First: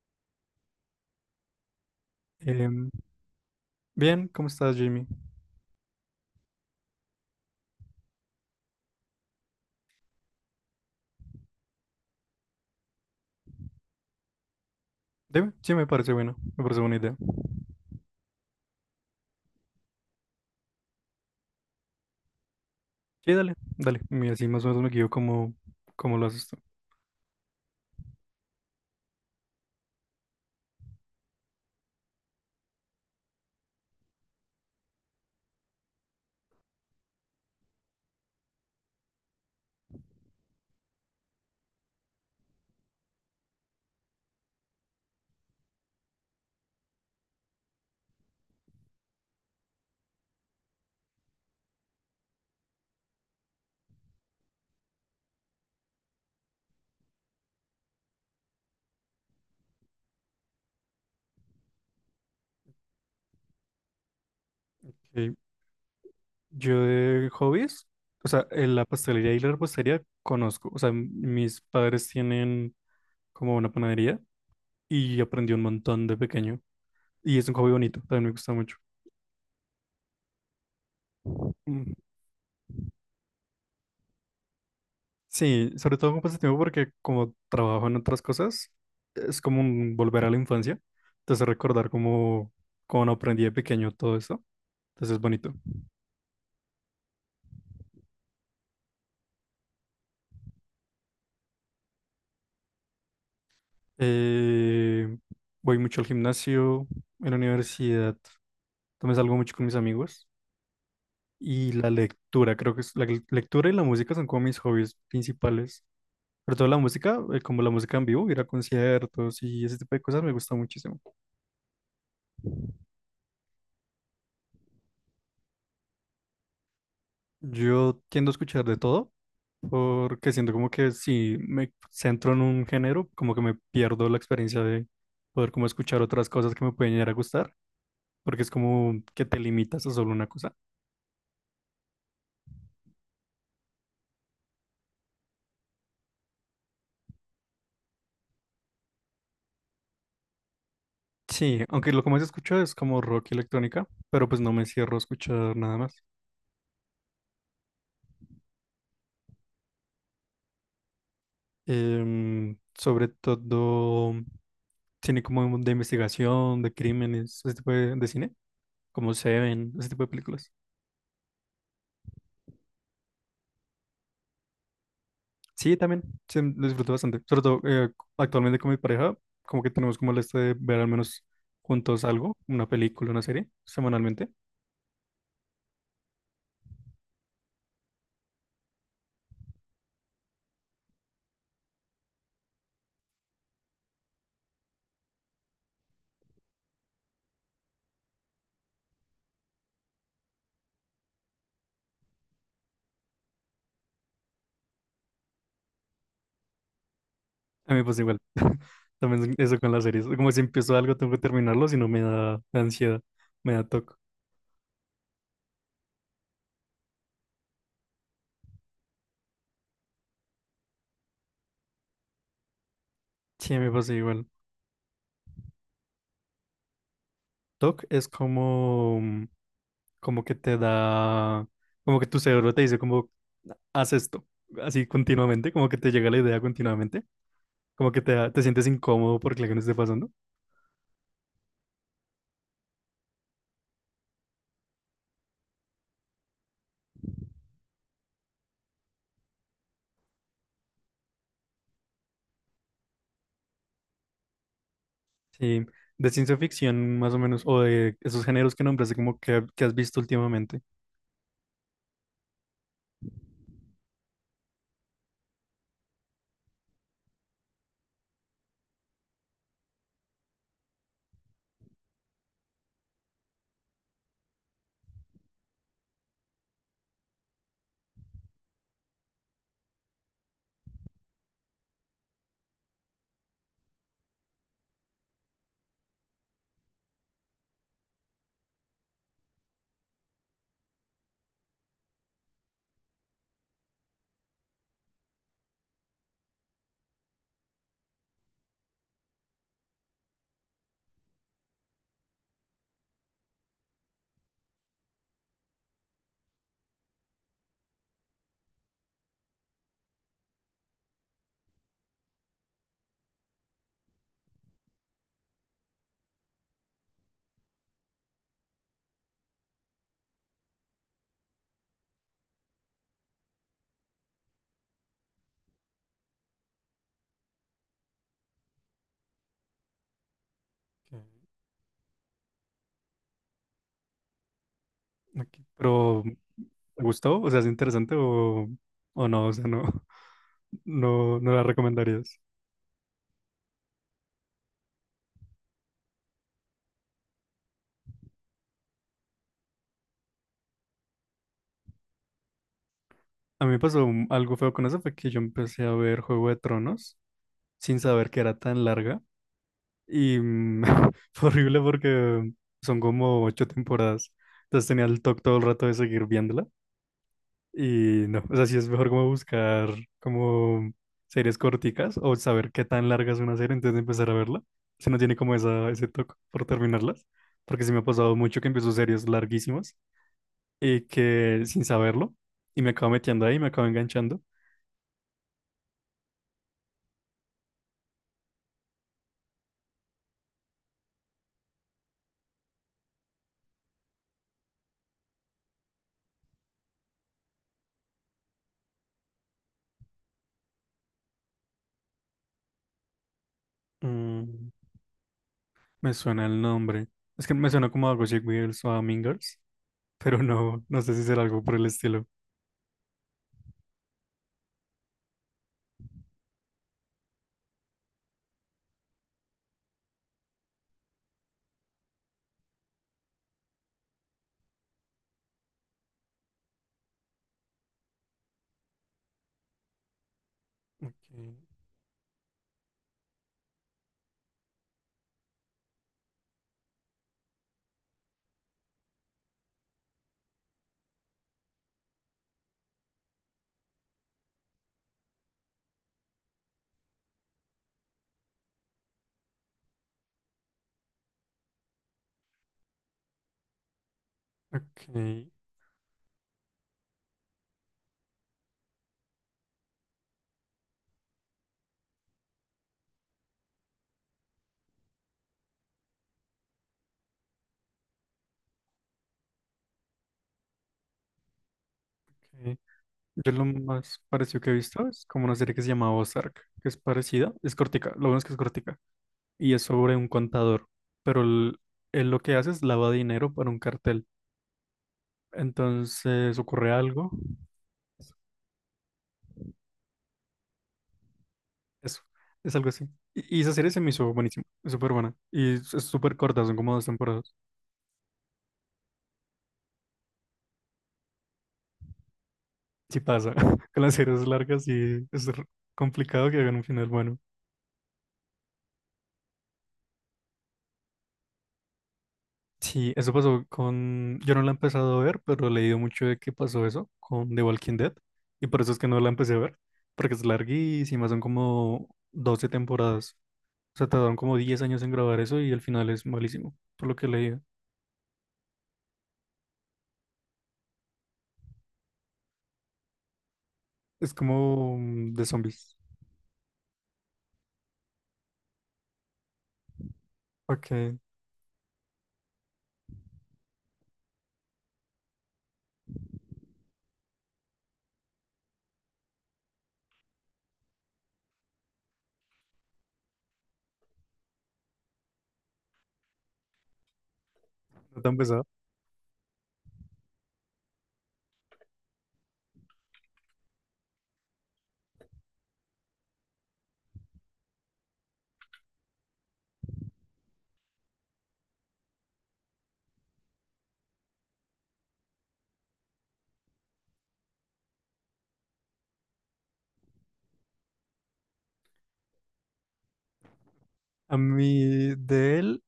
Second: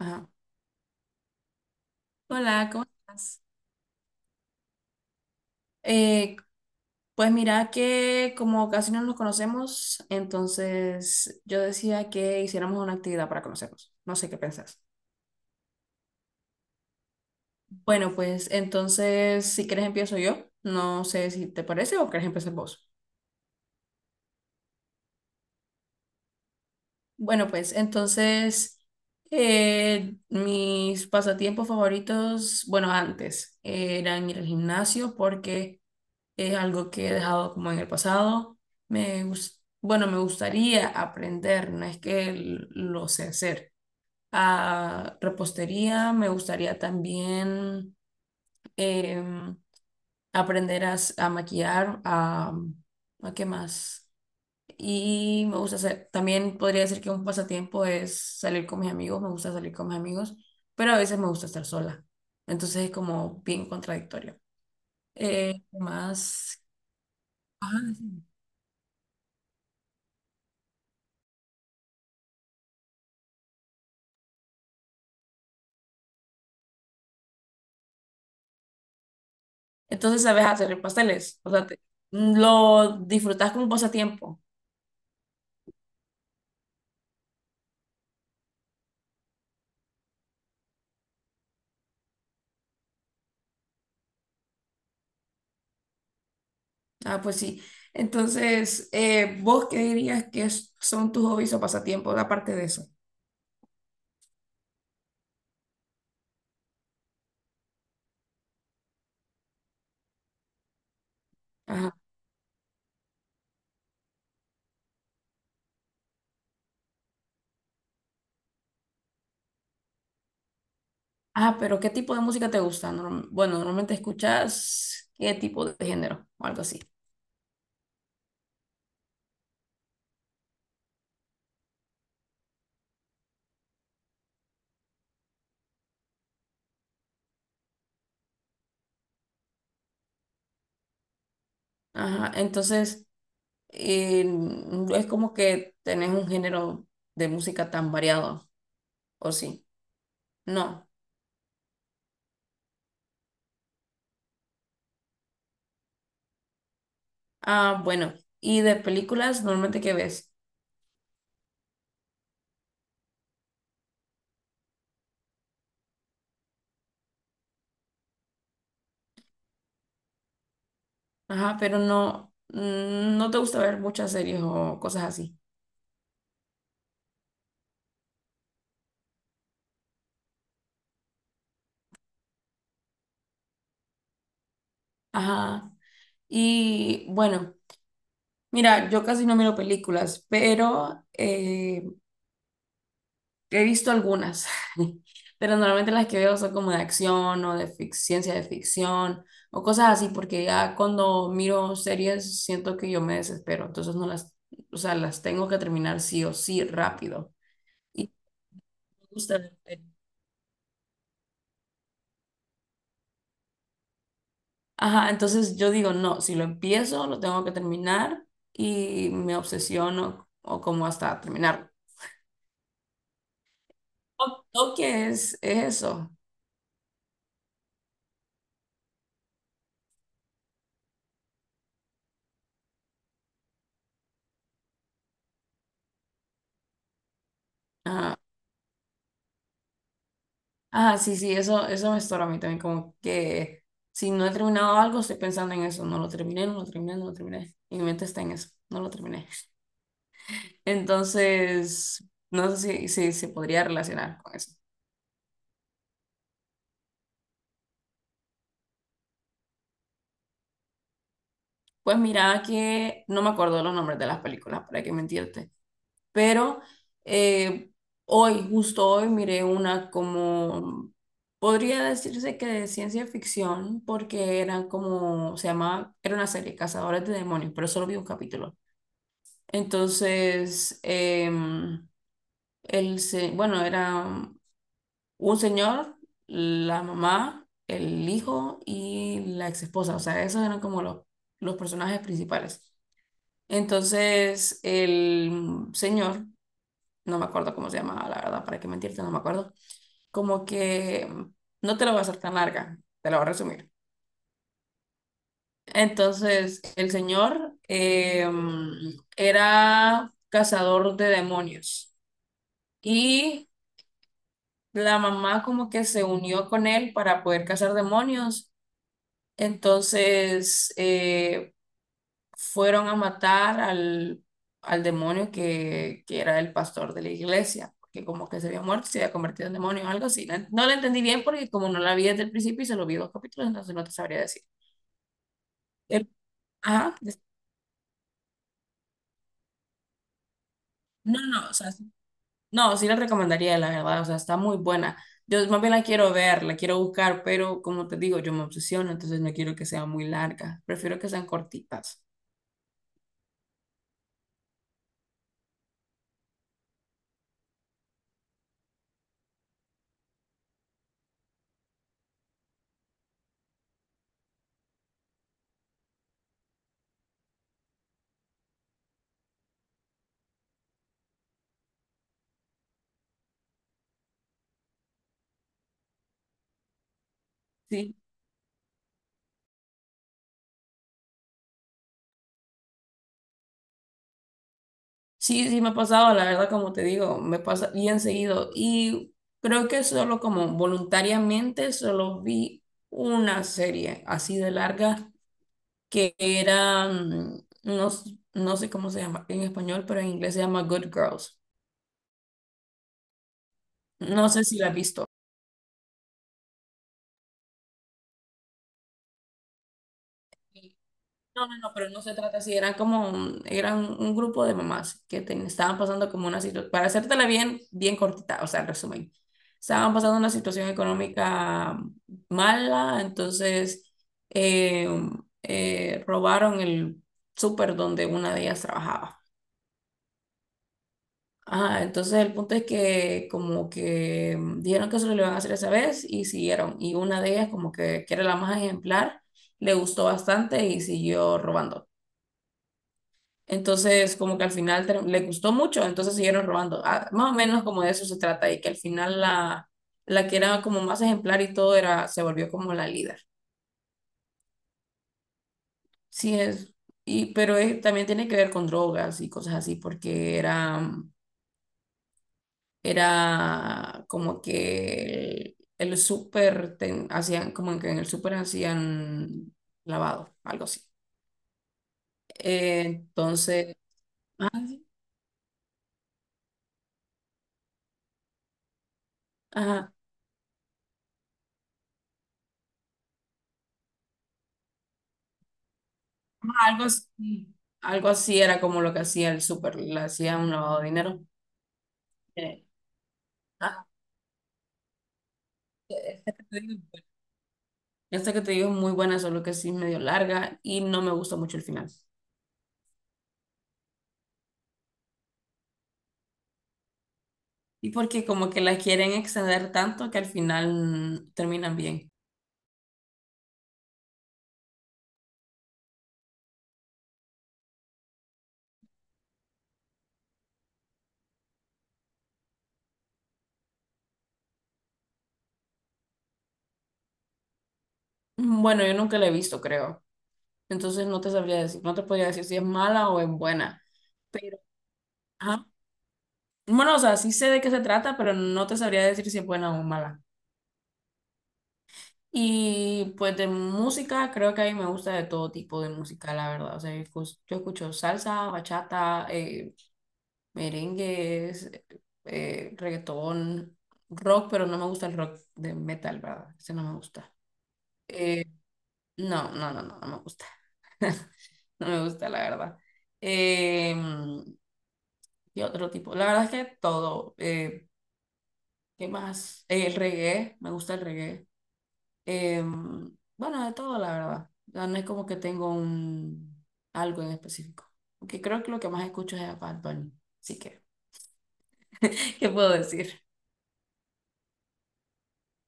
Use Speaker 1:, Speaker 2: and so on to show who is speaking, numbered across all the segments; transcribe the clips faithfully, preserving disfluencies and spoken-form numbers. Speaker 1: Ajá. Hola, ¿cómo
Speaker 2: Em,
Speaker 1: estás?
Speaker 2: Bien, ¿cómo estás, Jimmy?
Speaker 1: Eh, pues mira que como casi no nos conocemos, entonces yo decía que hiciéramos una actividad para conocernos. No sé qué pensás.
Speaker 2: Dime, sí, me parece bueno, me parece buena idea.
Speaker 1: Bueno, pues entonces si quieres empiezo yo. No sé si te parece o quieres empezar vos.
Speaker 2: Sí, dale, dale. Y así más o menos me guío como, como lo haces tú.
Speaker 1: Bueno, pues entonces eh, mis pasatiempos favoritos, bueno, antes eh, eran ir al gimnasio porque es algo que he dejado como en el pasado. Me gus- bueno, me gustaría aprender, no es que l- lo sé hacer. A repostería me gustaría también em, aprender a, s- a maquillar, a, ¿a qué más? Y me gusta hacer, también podría decir que un pasatiempo es salir con mis amigos, me gusta salir con mis amigos, pero a veces me gusta estar sola. Entonces es como bien contradictorio.
Speaker 2: Ok.
Speaker 1: Eh, ¿qué más?
Speaker 2: Yo de
Speaker 1: Ajá,
Speaker 2: hobbies,
Speaker 1: sí.
Speaker 2: o sea, en la pastelería y la repostería conozco. O sea, m- mis padres tienen como una panadería y aprendí un montón de pequeño. Y es un hobby bonito, también me gusta mucho.
Speaker 1: Entonces sabes hacer pasteles, o sea, te-
Speaker 2: Mm.
Speaker 1: lo disfrutas como pasatiempo.
Speaker 2: Sí, sobre todo con pasatiempo porque como trabajo en otras cosas, es como un volver a la infancia. Entonces recordar cómo, cómo aprendí de pequeño todo eso. Entonces es bonito.
Speaker 1: Ah, pues sí. Entonces, eh, ¿vos qué dirías que es- son tus hobbies o pasatiempos aparte de eso?
Speaker 2: Eh, voy mucho al gimnasio, en la universidad. También salgo mucho con mis amigos. Y la
Speaker 1: Ajá.
Speaker 2: lectura, creo que es, la lec- lectura y la música son como mis hobbies principales. Pero toda la música, eh, como la música en vivo, ir a conciertos y ese tipo de cosas me gusta muchísimo.
Speaker 1: Ah, pero ¿qué tipo de música te gusta? Norm- bueno, normalmente escuchas qué tipo de género o algo así.
Speaker 2: Yo tiendo a escuchar de todo porque siento como que si me centro en un género, como que me pierdo la experiencia de poder como escuchar otras cosas que me pueden llegar a gustar, porque es como que te limitas a solo una cosa.
Speaker 1: Ajá, entonces eh, no es como que tenés un género de música tan variado, ¿o sí? No.
Speaker 2: Sí, aunque lo que más escucho es como rock y electrónica, pero pues no me cierro a escuchar nada más.
Speaker 1: Ah, bueno. ¿Y de películas normalmente qué ves?
Speaker 2: Em, sobre todo cine como de investigación, de crímenes, ese tipo de, de cine, como Seven, ese tipo de películas.
Speaker 1: Ajá, pero no, mm, no te gusta ver muchas series o cosas así.
Speaker 2: Sí, también, sí, lo disfruto bastante. Sobre todo eh, actualmente con mi pareja, como que tenemos como el este de ver al menos juntos algo, una película, una serie, semanalmente.
Speaker 1: Ajá. Y bueno, mira, yo casi no miro películas, pero eh, he visto algunas. Pero normalmente las que veo son como de acción o de fic- ciencia de ficción o cosas así, porque ya cuando miro series siento que yo me desespero, entonces no las, o sea, las tengo que terminar sí o sí rápido.
Speaker 2: A mí pues
Speaker 1: Y
Speaker 2: igual,
Speaker 1: me
Speaker 2: también
Speaker 1: gusta
Speaker 2: eso con
Speaker 1: ver
Speaker 2: las series. Como si empiezo algo, tengo que terminarlo, si no me da ansiedad, me da toque.
Speaker 1: Ajá, entonces yo digo, no, si lo empiezo, lo tengo que terminar y me obsesiono o como hasta terminarlo.
Speaker 2: Sí, me pasa igual.
Speaker 1: Toque es, es eso.
Speaker 2: T O C es como, mm, como que te da, como que tu cerebro te dice como, haz esto, así continuamente, como que te llega la idea continuamente, como que te,
Speaker 1: Ajá.
Speaker 2: da- te sientes incómodo porque la que no esté pasando.
Speaker 1: Ajá, sí, sí, eso, eso me estorba a mí también, como que si no he terminado algo, estoy pensando en eso, no lo terminé, no lo terminé, no lo terminé. Y mi mente está en eso, no lo terminé. Entonces, no sé si, si se podría relacionar con eso.
Speaker 2: Sí, de ciencia ficción más o menos, o de esos géneros que nombraste, como que, que has visto últimamente.
Speaker 1: Pues mira que no me acuerdo los nombres de las películas, para qué mentirte. Pero eh, hoy, justo hoy, miré una como, podría decirse que de ciencia ficción, porque eran como, se llamaba, era una serie, Cazadores de Demonios, pero solo vi un capítulo. Entonces, em, el, se- bueno, era un señor, la mamá, el hijo y la ex esposa, o sea, esos eran como los, los personajes principales. Entonces, el señor no me acuerdo cómo se llamaba, la verdad, para qué mentirte, no me acuerdo. Como que mm, no te la voy a hacer tan larga, te la voy a resumir. Entonces, el señor eh, mm, era cazador de demonios y la mamá como que se unió con él para poder cazar demonios. Entonces, eh, fueron a matar al, al demonio que, que era el pastor de la iglesia, que como que se había muerto, y se había convertido en demonio o algo así. No, no lo entendí
Speaker 2: Ok,
Speaker 1: bien porque como no la vi desde el principio y se lo vi dos capítulos, entonces no te sabría decir.
Speaker 2: ok. Pero,
Speaker 1: El-
Speaker 2: mm, ¿te
Speaker 1: ajá, des-
Speaker 2: gustó? O sea, ¿es interesante o, o no? O sea, no, no,
Speaker 1: no,
Speaker 2: no la
Speaker 1: no, o sea,
Speaker 2: recomendarías.
Speaker 1: no, sí la recomendaría, la verdad, o sea, está muy buena. Yo más bien la quiero ver, la quiero buscar, pero como te digo, yo me obsesiono, entonces no quiero que sea muy larga, prefiero que sean cortitas.
Speaker 2: A mí me pasó mm, algo feo con eso, fue que yo empecé a ver Juego de Tronos sin saber que era tan larga. Y mm, fue horrible porque son como ocho temporadas. Entonces tenía el toque todo el rato de seguir viéndola. Y no, o sea, sí es mejor como buscar como series corticas o saber qué tan larga es una serie antes de empezar a verla. Si no tiene como esa, ese toque por terminarlas. Porque sí me ha
Speaker 1: Sí.
Speaker 2: pasado mucho que empiezo series larguísimas y que sin saberlo. Y me acabo metiendo ahí, me acabo enganchando.
Speaker 1: Sí, sí me ha pasado, la verdad, como te digo, me pasa bien seguido. Y creo que solo como voluntariamente solo vi una serie así de larga que era, mm, no, s- no sé cómo se llama en español, pero en inglés se llama Good Girls. No sé
Speaker 2: Mm,
Speaker 1: si la has visto.
Speaker 2: me suena el nombre. Es que me suena como algo así, Girls o Mean Girls. Pero no, no sé si será algo
Speaker 1: No,
Speaker 2: por
Speaker 1: no,
Speaker 2: el
Speaker 1: no, pero no
Speaker 2: estilo.
Speaker 1: se trata así, eran como, un- eran un grupo de mamás que ten- estaban pasando como una situación, para hacértela bien, bien cortita, o sea, el resumen, estaban pasando una situación económica mala, entonces eh, eh, robaron el súper donde una de ellas trabajaba.
Speaker 2: Ok,
Speaker 1: Ajá, entonces el punto es que como que mm, dijeron que solo lo iban a hacer esa vez y siguieron, y una de ellas como que, que era la más ejemplar, le gustó bastante y siguió robando. Entonces, como que al final ter- le gustó mucho, entonces siguieron robando. Ah, más o menos como de eso se trata, y que al final la, la que era como más ejemplar y todo era, se volvió como la líder.
Speaker 2: ok,
Speaker 1: Sí es, y, pero es- también tiene que ver con drogas y cosas así, porque era, era como que el, el súper, ten- hacían, como que en el súper hacían lavado, algo así.
Speaker 2: ok.
Speaker 1: Eh,
Speaker 2: Yo lo
Speaker 1: entonces,
Speaker 2: más parecido
Speaker 1: ah,
Speaker 2: que he
Speaker 1: sí,
Speaker 2: visto es como una serie que se llama Ozark, que es parecida, es cortica, lo bueno es que es cortica, y es
Speaker 1: ajá.
Speaker 2: sobre un contador, pero él él lo que hace es lava dinero para un cartel. Entonces ocurre
Speaker 1: Algo
Speaker 2: algo,
Speaker 1: así, algo así era como lo que hacía el súper, le hacía un lavado de dinero.
Speaker 2: eso, es
Speaker 1: Eh,
Speaker 2: algo así. Y, y esa serie se
Speaker 1: ah,
Speaker 2: me hizo buenísima, es súper buena, y es es súper corta, son
Speaker 1: te
Speaker 2: como
Speaker 1: digo,
Speaker 2: dos temporadas.
Speaker 1: esta que te digo es muy buena, solo que sí es medio larga y no me gusta mucho el final.
Speaker 2: Si pasa, con las series largas y es r- complicado que hagan un final bueno.
Speaker 1: Y porque como que la quieren extender tanto que al final mm, terminan bien.
Speaker 2: Sí, eso pasó con... Yo no la he empezado a ver, pero he leído mucho de que pasó eso con The Walking Dead. Y por eso es que no la empecé a ver. Porque es larguísima, son como doce temporadas. O sea, tardaron como diez años en grabar eso y el final es malísimo, por lo que he leído.
Speaker 1: Mm, bueno, yo nunca la he visto, creo. Entonces no te sabría decir, no te podría decir si es mala o es buena.
Speaker 2: Es
Speaker 1: Pero,
Speaker 2: como mm, de
Speaker 1: ajá.
Speaker 2: zombies.
Speaker 1: Bueno, o sea, sí sé de qué se trata, pero no te sabría decir si es buena o mala.
Speaker 2: Ok,
Speaker 1: Y pues de música, creo que a mí me gusta de todo tipo de música, la verdad. O sea, yo escu- yo escucho salsa, bachata, eh, merengues, eh, reggaetón, rock, pero no me gusta el rock de metal, ¿verdad? Ese no me gusta.
Speaker 2: no tan
Speaker 1: Eh,
Speaker 2: pesado.
Speaker 1: no, no, no, no, no me gusta. No me gusta, la verdad. Eh, y otro tipo. La verdad es que todo. eh, ¿qué más? Eh, el reggae, me gusta el reggae. Em, bueno, de todo, la verdad. Ya no es como que tengo un algo en específico. Aunque creo que lo que más escucho es a Bad Bunny. Así que, ¿qué puedo decir?
Speaker 2: A mí de él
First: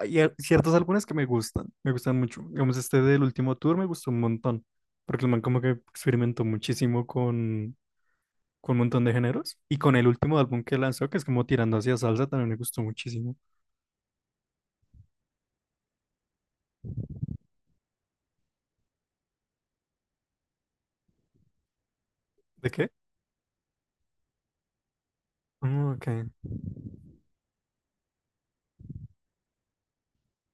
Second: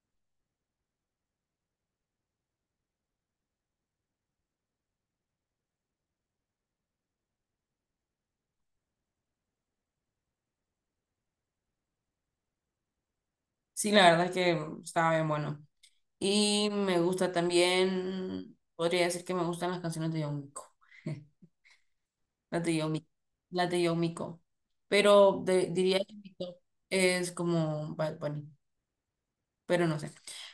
Speaker 2: hay a- ciertos álbumes que me gustan, me gustan mucho. Digamos, este del último tour me gustó un montón. Porque el man como que experimentó muchísimo con con un montón de géneros. Y con el último álbum que lanzó, que es como tirando hacia salsa, también me gustó muchísimo.
Speaker 1: Sí, la verdad es que estaba bien bueno. Y me gusta también, podría decir que me gustan las canciones de Yomiko. Las
Speaker 2: ¿De
Speaker 1: de
Speaker 2: qué?
Speaker 1: Yomiko. Las de Yomiko. Pero de-
Speaker 2: Ah,
Speaker 1: diría
Speaker 2: ok.
Speaker 1: que mi top es como Bad Bunny. Pero no sé.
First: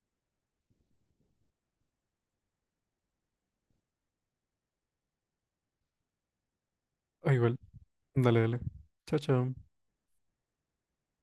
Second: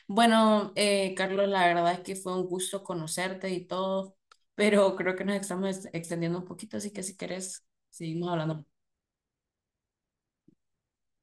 Speaker 1: Bueno, eh, Carlos, la verdad es que fue un gusto conocerte y todo, pero creo que nos estamos extendiendo un poquito, así que si
Speaker 2: Ah, igual.
Speaker 1: quieres, seguimos
Speaker 2: Dale, dale.
Speaker 1: hablando.
Speaker 2: Chao, chao.